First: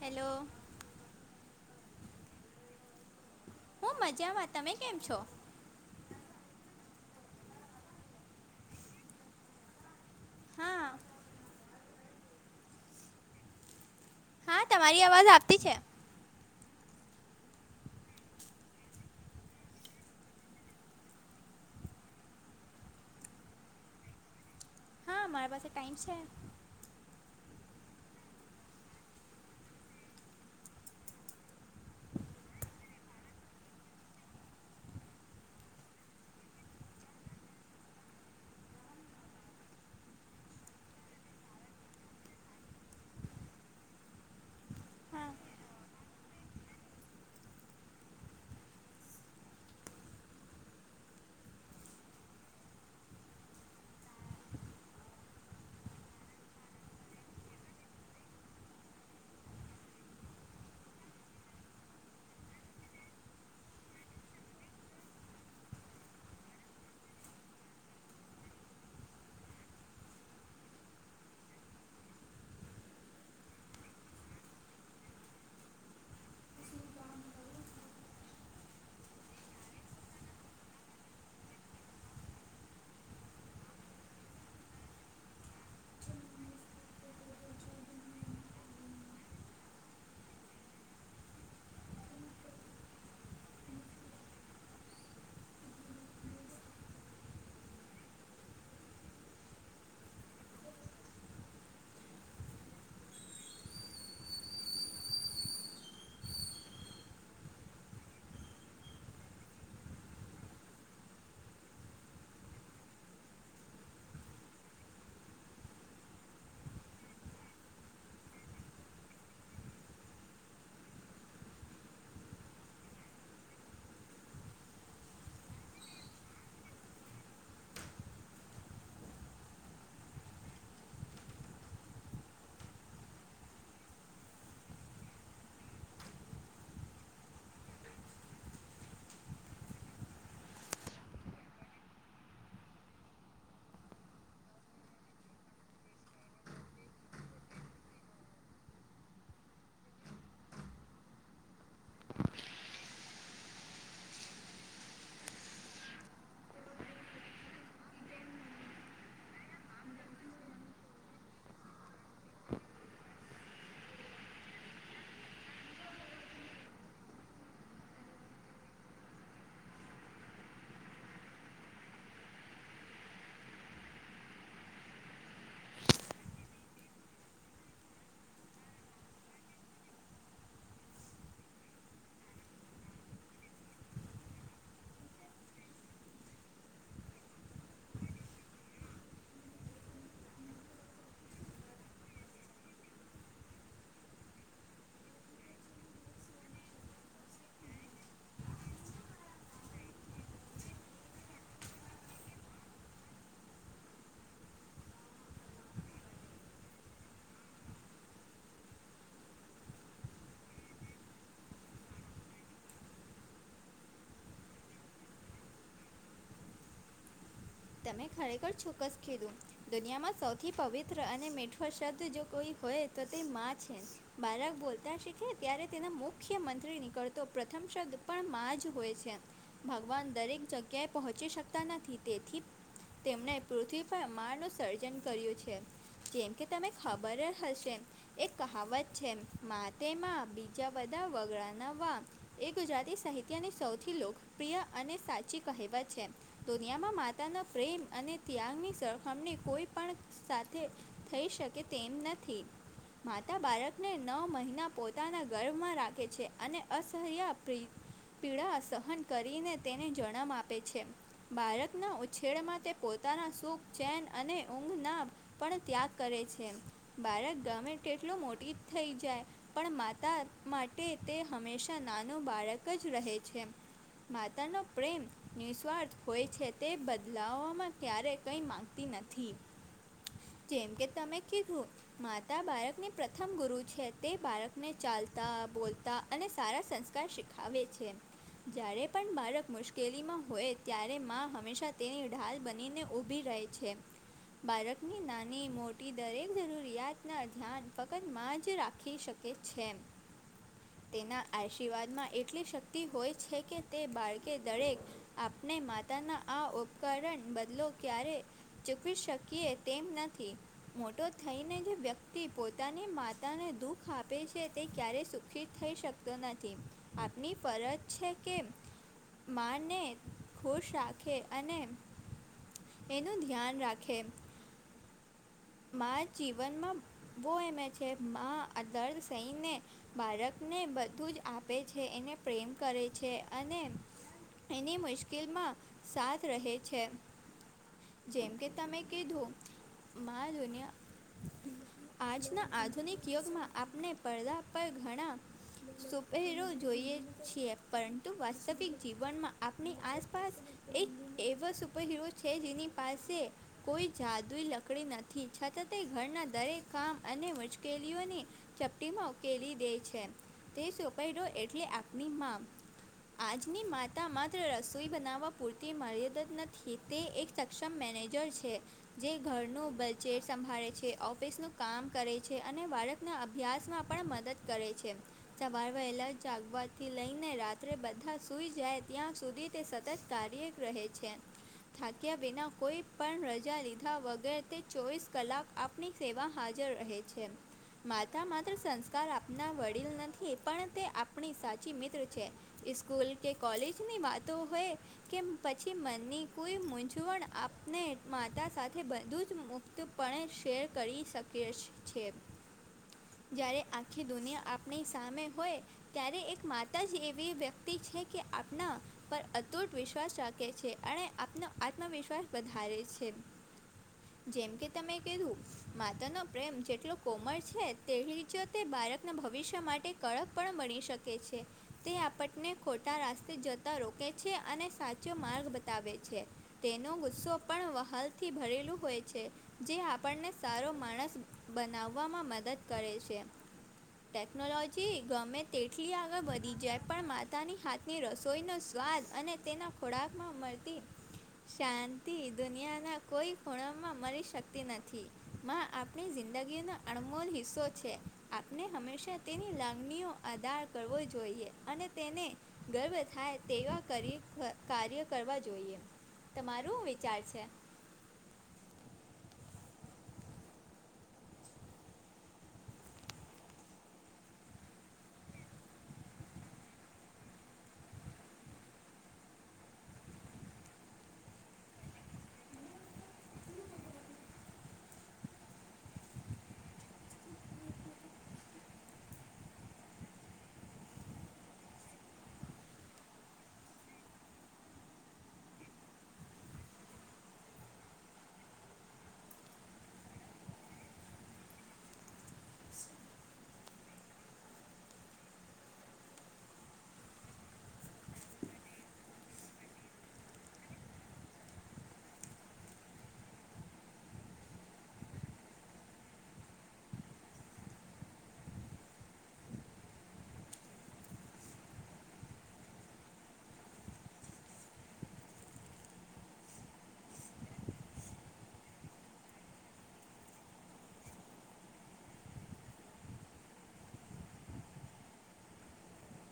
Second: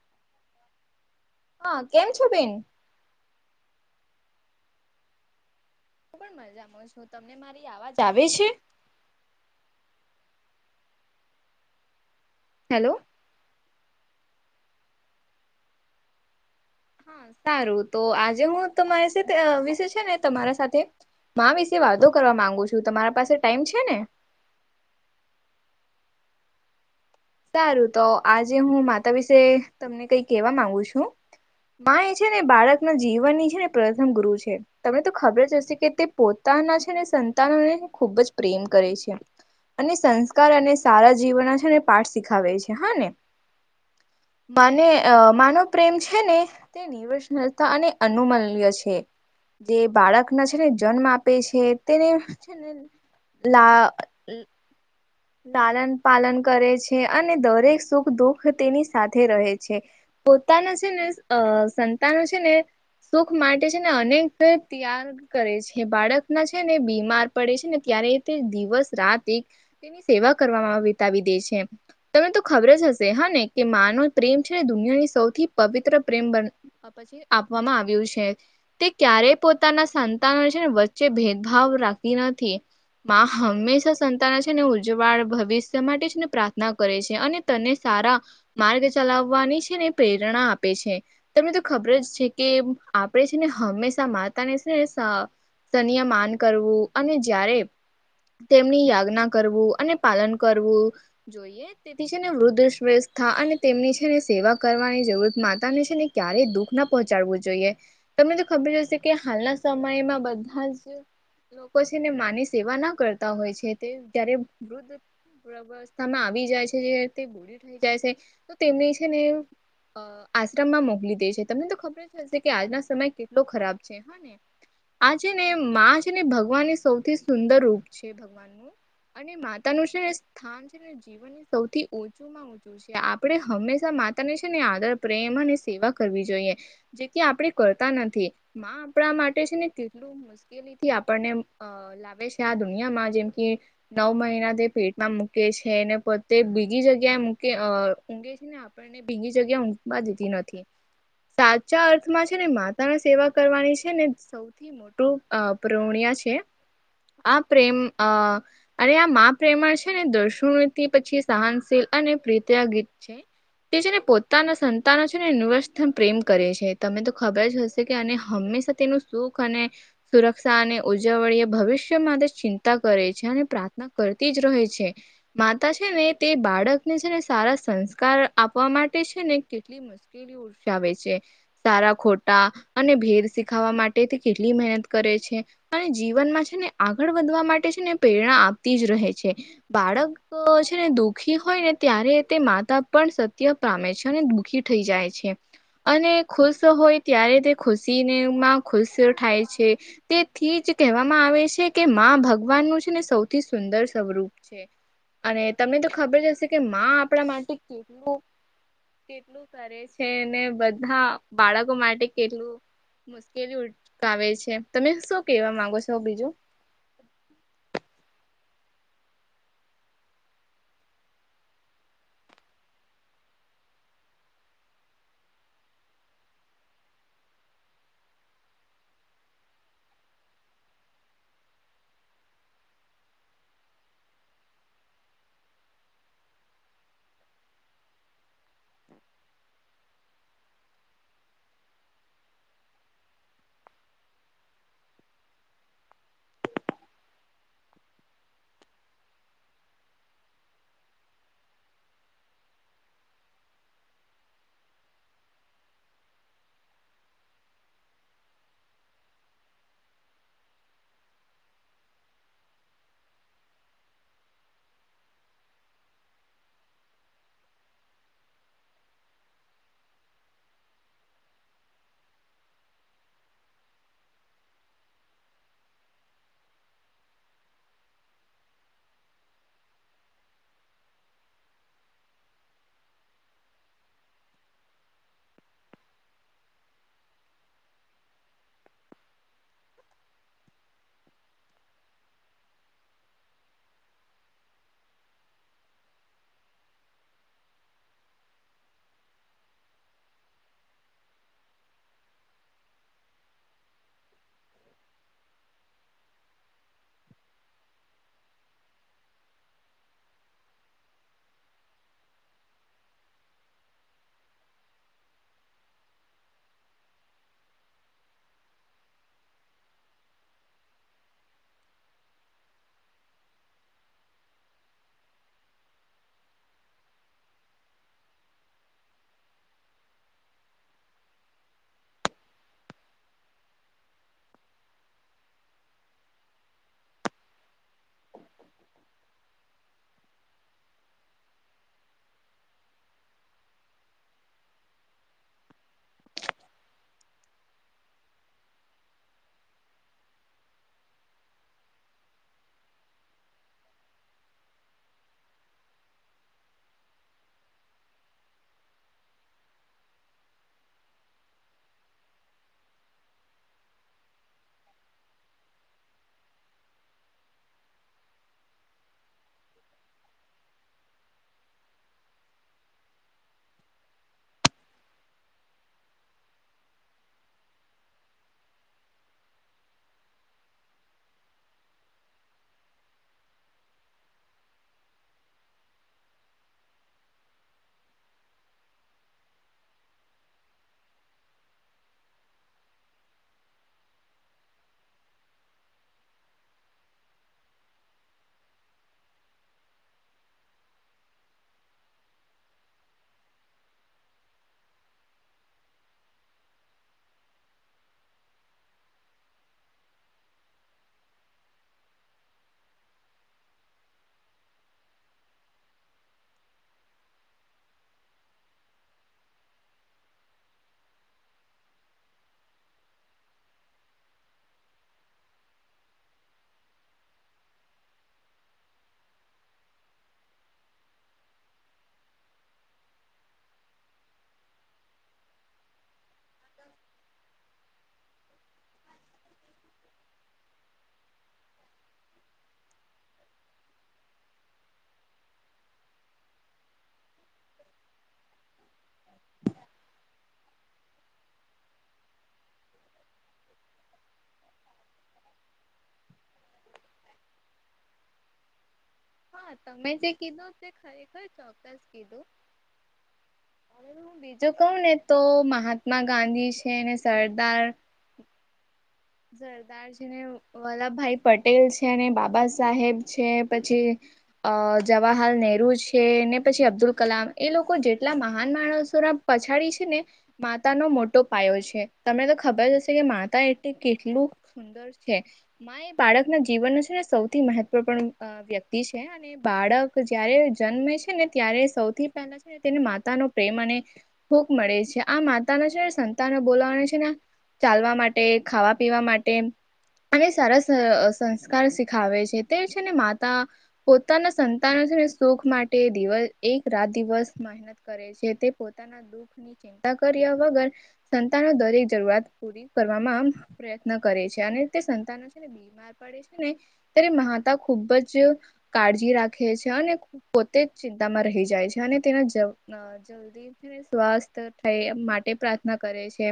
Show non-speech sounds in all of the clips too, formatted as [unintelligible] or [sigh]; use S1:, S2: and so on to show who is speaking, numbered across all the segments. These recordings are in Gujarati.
S1: હેલો.
S2: હા કેમ છો બેન?
S1: હું મજામાં તમે કેમ છો?
S2: હું પણ મજામાં છું તમને મારી અવાજ આવે છે.
S1: હા.
S2: હેલો.
S1: હા તમારી અવાજ આવતી છે.
S2: હા સારું તો આજે હું તમારી વિશે છે ને તમારા સાથે માં વિશે વાતો કરવા માંગુ છું તમારા પાસે ટાઈમ છે ને?
S1: હા મારી પાસે ટાઈમ છે.
S2: સારું તો આજે હું માતા વિશે તમને કઈ કેવા માંગુ છું. માં એ છે ને બાળક ના જીવનની છે ને પ્રથમ ગુરુ છે. તમને તો ખબર જ હશે કે તે પોતાના છે ને સંતાનોને ખૂબ જ પ્રેમ કરે છે. અને સંસ્કાર અને સારા જીવન છે ને પાઠ શીખાવે છે હા ને. મને
S1: હા
S2: માનો પ્રેમ છે ને [unintelligible] અને અનુમલ્ય છે. જે બાળકના છે ને જન્મ આપે છે તેને છે ને લા નાલન પાલન કરે છે અને દરેક સુખ દુઃખ તેની સાથે રહે છે. પોતાના છે ને અ સંતાનો છે ને સુખ માટે છે ને અનેક ત્યાર કરે છે બાળક ના છે ને બીમાર પડે છે ને ત્યારે તે દિવસ રાત એક તેની સેવા કરવામાં વિતાવી દે છે એમ. તમને તો ખબર જ હશે હા ને કે માં નો પ્રેમ છે ને દુનિયાની સૌથી પવિત્ર પ્રેમ બન પછી આપવામાં આવ્યું છે. તે ક્યારેય પોતાના સંતાનો વચ્ચે ભેદભાવ રાખતી નથી. માં હંમેશા સંતાન છે ને ઉજ્જવાળ ભવિષ્ય માટે છે ને પ્રાર્થના કરે છે અને તને સારા માર્ગ ચલાવવાની છે ને પ્રેરણા આપે છે. તમને તો ખબર જ છે કે આપણેે છે ને હંમેશા માતાને છે ને સન્ય માન કરવું અને જ્યારે તેમની યાજ્ઞા કરવું અને પાલન કરવું જોઈએ. ને વૃદ્ધ શ્રેષ્ઠા અને તેમની છે ને સેવા કરવાની જરૂર માતાને છે ને ક્યારેય દુઃખ ના પહોંચાડવું જોઈએ. તમને તો ખબર હશે કે હાલના સમયમાં બધા જ લોકો છે ને માની સેવા ના કરતા હોય છે તે જ્યારે વૃદ્ધ વસ્થામાં આવી જાય છે તે ગોળ થઈ જાય છે તો તેમની છે ને અ આશ્રમમાં મોકલી દે છે તમને તો ખબર જ હશે કે આજના સમય કેટલો ખરાબ છે હા ને આ છે ને માં છે ને ભગવાનને સૌથી સુંદર રૂપ છે ભગવાનનું. અને માતાનું છે ને સ્થાન છે ને જીવનને સૌથી ઉચુંમાં. આપણે હંમેશા માતા ને છે ને આદર પ્રેમ અને સેવા કરવી જોઈએ. જે કે આપણે કરતા નથી માં આપણા માટે છે ને કેટલું મુશ્કેલીથી આપણને લાવે છે આ દુનિયામાં જેમ કે નવ મહિના તે પેટમાં મૂકે છે ને પોતે બીજી જગ્યાએ મૂકે ઊગે છે. આપણને બીજી જગ્યા ઊંઘવા જીતી નથી. સાચા અર્થમાં છે ને માતાને સેવા કરવાની છે ને સૌ. થી મોટું પ્રોણિયા છે આ પ્રેમ અ. અરે આ પ્રેમણ છે ને દર્શનતિ પછી સહનશીલ અને પ્રીતિયા ગીત છે. તે છે ને પોતાના સંતાનો છે ને યુનિવર્સ પ્રેમ કરે છે તમે તો ખબર જ હશે. કે અને હંમેશા તેનું સુખ અને સુરક્ષા અને ઉજવણીય ભવિષ્ય માટે ચિંતા કરે છે અને પ્રાર્થના કરતી જ રહે છે. માતા છે ને તે બાળકને છે ને સારા સંસ્કાર આપવા માટે છે ને કેટલી મસ્ કેલી ઉર્સાવે છે. સારા ખોટા અને ભેર શીખાવા માટેથી કેટલી મહેનત કરે છે. અને જીવનમાં છે ને આગળ વધવા માટે છે ને પ્રેરણા આપતી જ રહે છે બાળક છેને દુઃખી હોય ને ત્યારે તે માતા પણ સત્ય પામે છે અને દુઃખી થઈ જાય છે. અને ખુશ હોય ત્યારે તે ખુશીનેમાં ખુશ થાય છે. તેથી જ કહેવામાં આવે છે કે માં ભગવાનનું છે ને સૌથી સુંદર સ્વરૂપ છે. અને તને તો ખબર જ હશે કે માં આપણા માટે કેટલું કેટલું કરે છે ને બધા બાળકો માટે કેટલું મુશ્કેલી ઉ આવેે છે તમે શું કેવા માંગો છો બીજું
S1: તમે ખરેખર ચોક્કસ કીધું. દુનિયામાં સૌથી પવિત્ર અને મીઠો શબ્દ જો કોઈ હોય તો તે માં છે. બાળક બોલતા શીખે ત્યારે તેનો મુખ્ય મંત્રી નીકળતો પ્રથમ શબ્દ પણ માં જ હોય છે. ભગવાન દરેક જગ્યાએ પહોંચી શકતા નથી તેથી. તેમણે પૃથ્વી પર માર ન સર્જન કર્યું છે. જેમ કે તમે ખબર જ હશે. એ કહાવત છે માટે તેમાં બીજા બધા વગડાના વા એ ગુજરાતી સાહિત્યની સૌથી લોકપ્રિય અને સાચી કહેવત છે દુનિયામાં માત્ર પોતાના પ્રેમ અને ત્યાગની સરખમણી કોઈ પણ સાથે થઈ શકે તેમ નથી. માતા બાળકને નવ મહિના પોતાના ગર્ભમાં રાખે છે અને અસહ્ય પ્રી પીડા સહન કરીને તેને જન્મ આપે છે બાળકના છેડમાં તે પોતાના સૂપ ચેન અને ઊંઘ નામ પણ ત્યાગ કરે છે બાળક ગમે તેટલ મોટી થઈ જાય. પણ માતા માટે તે હંમેશા નાનું બાળક જ રહે છે. માતાનો પ્રેમ નિસ્વાર્થ હોય છે તે કદી. દ લાવવામાં ક્યારેય કઈ મામાંગતી નથી જેમ કે તમે કીધું માતા બાળકની પ્રથમ ગુરુ છે તે બાળકને ચાલતા બોલતા અને સારા સંસ્કાર શીખ ખાવે છે જ્યારે પણ બાળક મુશ્કેલીમાં હોય ત્યારે માં હંમેશા. તેની ઢાલ બનીને ઊભી રહે છે. બાળકની નાની મોટી દરેક જરૂરિયાતના ધ્યાન ફક્ત માં જ રાખે. લખી શકે છે.
S2: [inaudible]
S1: તેના આશીર્વાદ માં એટલી શક્તિ હોય છે કે તે બાળકે દરેક આપણે માતાના આ ઉપકરણ બદલો ક્યારે. ચૂકવી શકીએ તેમ નથી. મોટો થઈને જે વ્યક્તિ પોતાની માતાને દુઃખ આપે છે તે ક્યારે સુખિત થઈ શકે. નથી આપની પરજ છે કે માને ખુશ રાખે અને એનું ધ્યાન રાખે. મા જીવનમાં બહુ એમ એ છે મા દર્દ સહીને બાળકને બધું જ આપે છે એને પ્રેમ કરે છે અને એની મુશ્કેલમાં સાથ રહે છે. જેમ કે તમે કીધો મા દુનિયા આજના આધુનિક યુગમાં આપણે પડદા પર ઘણા સુપહેરો જોઈએ છીએ પરંતુ વાસ્તવિક જીવનમાં આપણી આસપાસ એક એવા સુપર હરો છે જેની પાસે કોઈ જાદુ લખ પકડી નથી છતાં તે ઘરના દરેક કામ અને મુશ્કેલીઓને ચપટીમાં ઉકેલી દે છે તે સુપલ હિરો એટલે આપની માં. આજની માતા માત્ર રસોઈ બનાવવા પૂરતી મર્યાદત નથી. તે એક સક્ષમ મેનેજર છે જે ઘરનું બચેટ સંભાળે છે, ઓફિસનું કામ કરે છે, અને બાળકના અભ્યાસમાં પણ મદદ કરે છે. સવાર વહેલ જાગવાથી લઈને રાત્રે બધા સૂઈ જાય ત્યાં સુધી. તે સતત કાર્ય રહે છે થાક્યા વિના કોઈ પણ રજા લીધા વગર અગર તે ચોવીસ કલાક આપણી સેવા હાજર રહે છે. માતા માત્ર સંસ્કાર આપનાર વડીલ નથી પણ તે આપણી સાચી મિત્ર છે. સ્કૂલ કે કોલેજની વાતો હોય કે પછી મનની કોઈ મૂંઝવણ આપને માતા સાથે બ દૂધ મુક્ત પણ શેર કરી શકે છે. જ્યારે આખી દુનિયા આપણી સામે હોય. ત્યારે એક માતા જ એવી વ્યક્તિ છે કે આપણા પર અતૂટ વિશ્વાસ રાખે છે અને આપનો આત્મવિશ્વાસ વધારે છે. જેમ કે તમે કીધું. માતા ન પ્રેમ જેટલો કોમળ છે તેટલી જ તે બાળકના ભવિષ્ય માટે કડક પણ બની શકે શકે છે. તે આપટને ખોટા રાસ્તે જતા રોકે છે અને સાચો માર્ગ બતાવે છે. તેનો ગુસ્સો પણ વ્હલથી ભરેલું. હોય છે જે આપણને સારો માણસ બનાવવામાં મદદ કરે છે. ટેકનોલોજી ગમે તેટલી આગળ વધી જાય પણ માતાની હાથ ની રસોઈનો સ્વાદ અને તેના ખોરાકમાં મળતી. શાંતિ દુનિયાના કોઈ ખૂણમાં મળી શકતી નથી. માં આપણી જિંદગીનો અણમોલ હિસ્સો છે આપને હંમેશા તેની લાગણીઓ આદાર કરવો જોઈએ અને તેને ગર્વ થાય તેવા કરી કાર્ય કરવા જોઈએ. તમારું વિચાર છે.
S2: હા તમે જે કીધું તે ખરેખર ચોક્કસ કીધું
S1: [unintelligible]
S2: હવે હું બીજું કવ ને તો મહાત્મા ગાંધી છે ને સરદાર [inaudible] સરદાર છે ને વલ્લભભાઈ પટેલ છે ને બાબા સાહેબ છે પછી. અ જવાહરલાલ નેરુ છે ને પછી અબ્દુલ કલામ એ લોકો જેટલા મહાન માણસોના પછાડી છે ને માતા નો મોટો પાયો છે તમને તો ખબર હશે કે માતા એટલે કેટલું મા એ બાળક ના જીવન છે ને સૌથી મહત્વપૂર્ણ વ્યક્તિ છે અને બાળક જયારે જન્મે છે ને ત્યારે સૌથી પહેલા તેને માતાનો પ્રેમ અને ભૂખ મળે છે આ માતાનો છે ને સંતાનો બોલાવાની છે ને ચાલવા માટે, ખાવા પીવા માટે અને સારા સંસ્કાર શીખાવે છે તે છે ને માતા પોતાના સંતાનો છે ને સુખ માટે દિવસ એક રાત દિવસ કરે છે તે પોતાના દુઃખ ની ચિંતા કર્યા વગર સંતાનો દરેક જરૂરિયાત પૂરી કરવામાં પ્રયત્ન કરે છે અને તે સંનો છેને પાડે છે ને ત્યારે માતા ખુબ જ કાળજી રાખે છે અને પોતે જ ચિંતામાં રહી જાય છે અને તેના જ સ્સ્થ થાય એ માટે પ્રાર્થના કરે છે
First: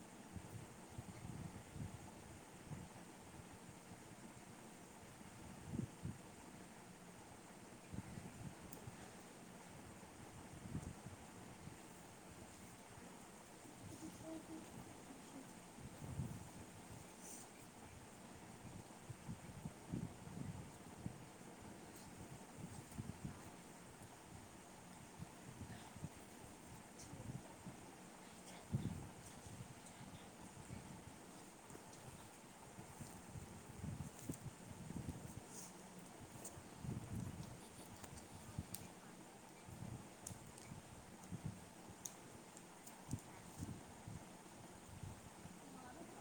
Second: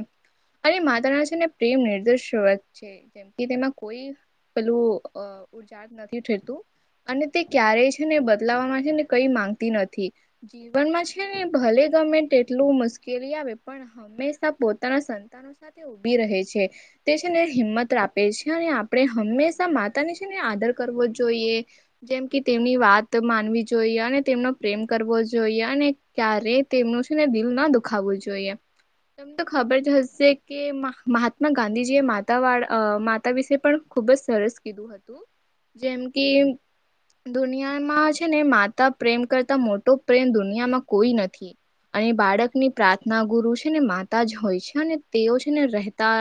S2: અનેરે માથા ના છેને પ્રેમ નિર્દર્શ વા છે જેમ કે તેમાં કોઈ પેલું ઉર્જા નથી ઠેરતું અને તે ક્યારેય છે ને બદલામાં છે ને કઈ માંગતી નથી જીવનમાં છે ને ભલે ગમે તેટલું મુશ્કેલી આવે પણ હંમેશા પોતાના સંતાનો ઉભી રહે છે તે છેને હિંમત આપે છે અને આપણે હંમેશા માતા ને છે ને આદર કરવો જ જોઈએ જેમ કે તેમની વાત માનવી જોઈએ અને તેમનો પ્રેમ કરવો જોઈએ અને ક્યારે તેમનું શું ને દિલ ના દુખાવવું જોઈએ તમને તો ખબર જ હશે કે મહાત્મા ગાંધીજી એ માતા વાળ માતા વિશે પણ ખુબ જ સરસ કીધું હતું જેમ કે દુનિયામાં છે ને માતા પ્રેમ કરતા મોટો પ્રેમ દુનિયામાં કોઈ નથી અને બાળકની પ્રાર્થના ગુરુ છે ને માતા જ હોય છે અને તેઓ છે ને રહેતા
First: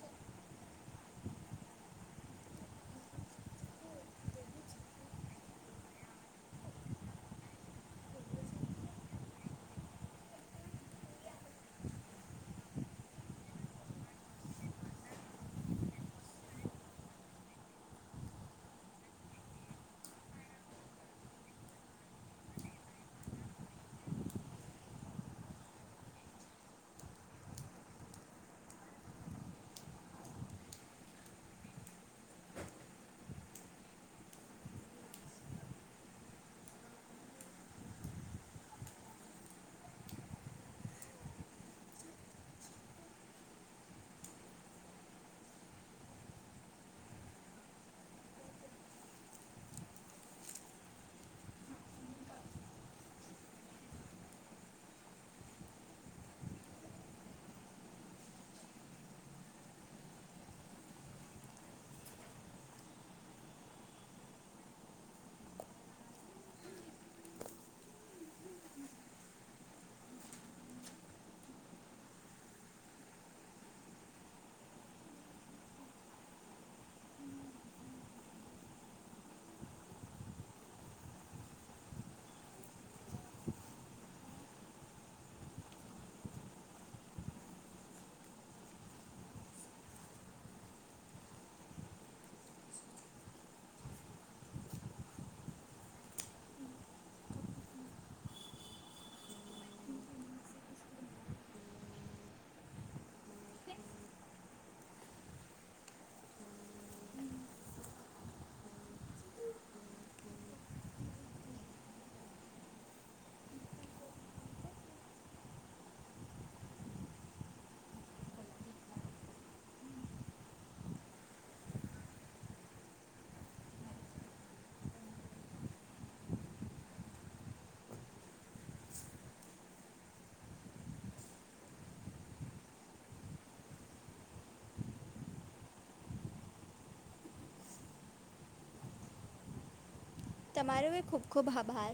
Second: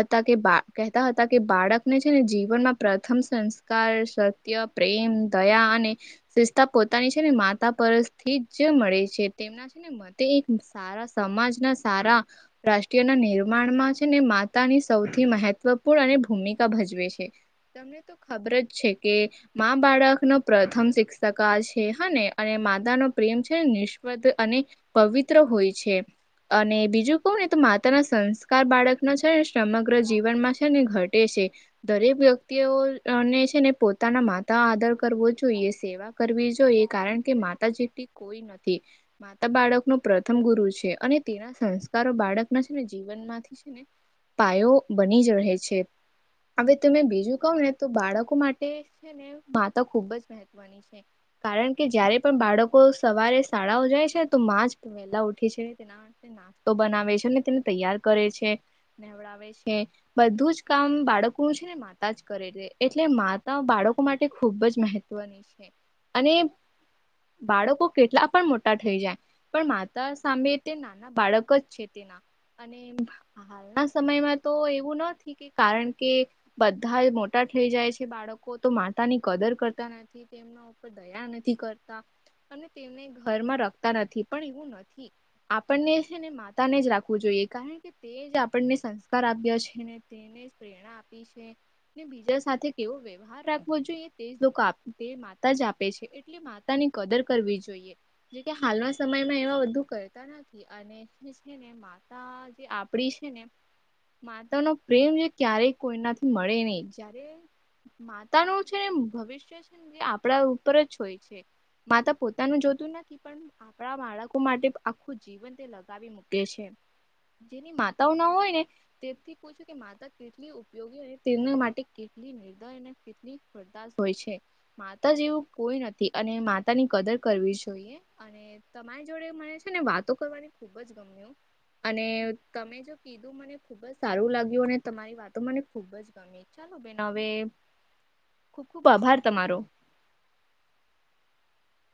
S2: હતા કે બા કહેતા હતા કે બાળકને છે ને જીવનમાં પ્રથમ સંસ્કાર સત્ય પ્રેમ દયા અને શિષતા પોતાની છે ને માતા પરસ થી જ મળે છે તેમના ને મ એક સારા સમાજના સારા રાષ્ટ્રીય ના નિર્માણમાં છે ને માતાની સૌથી મહત્વપૂર્ણ અને ભૂમિકા ભજવે છે તમને તો ખબર જ છે કે બાળક નો પ્રથમ શિક્ષકા છે હને અને માતા નો પ્રેમ છે નિષ્પ અને પવિત્ર હોય છે અને બીજું કવ ને તો માતા ના સંસ્કાર બાળકનો છે ને સમગ્ર જીવનમાં છે ને ઘટે છે દરેક વ્યક્તિઓને છે ને પોતાના મા આદર કરવો જોઈએ સેવા કરવી જોઈએ કારણ કે માતા જેટલી કોઈ નથી માતા બાળક ન પ્રથમ ગુરુ છે અને તેના સંસ્કારો બાળક ના છે ને જીવન માંથી છે ને પાયો બની જ રહે છે હવે તમે બીજું કહો ને તો બાળકો માટે છે ને માતા ખુબ જ મહત્વની કારણ કે જયારે પણ બાળકો સવારે શાળાઓ જાય છે તો માં જ લા ઉઠી છે તેના નાસ્તો બનાવે છે અને તેને તૈયાર કરે છે ડ છે બધું જ કામ બાળકો ન છે ને માતા જ કરે છે એટલે માતા બાળકો માટે તે ખૂબ જ મહત્વની છે અને બાળકો કેટલા પણ મોટા થઈ જાય પણ માતા સામે તે ના બાળક જ છે તેના અને હાલના સમયમાં તો એવું નથી કારણ કે બધા મોટા થઈ જાય છે બાળકો તો તા ની કદર કરતા નથી તેમના ઉપર દયા નથી કરતા તેમને ઘરમાં રખતા નથી પણ એવું નથી આપણને છે ને માતા ને જ રાખવું જોઈએ કારણ કે તે જ આપણને સંસ્કાર આપ્યા છે ને તેને પ્રેરણા આપ બીજા સાથે કેવો વ્યવહાર જોઈએ તેજ લોકો તે માતા જ આપે છે એટલે માતા ની કદર કરવી જોઈએ જે કે હાલના સમયમાં એવા બધું કરતા નથી, અને ને માતા જે આપડી છે ને માતા નો પ્રેમ જે ક્યારેય કોઈનાથી મળે નહી જ્યારે પોતાનું છે ને ભવિષ્ય છે ને એ આપણા ઉપર જ હોય છે માતા પોતાનું જોતું નથી, પણ આપણા બાળકો માટે આખું જીવન [unintelligible] [unintelligible] મૂકે છે, જેની માતાઓ ના હોય ને, તેનથી પૂછો કે માતા કેટલી ઉપયોગી, અને તેના માટે કેટલી નિર્દય, અને કેટલી [unintelligible] હોય છે. માતા જેવું કોઈ નથી, અને માતા ની કદર કરવી જોઈએ, અને [unintelligible] તમારી જોડે મને છે ને વાતો કરવાની ખુબ જ ગમ્યું, અને તમે જો [inaudible] મને ખુબ જ સારું લાગ્યું અને તમારી વાતો મને ખુબ જ ગમી. ચાલો બેન હવે ખુબ-ખુબ આભાર તમારો.
S1: તમારો એય ખૂબ-ખૂબ આભાર.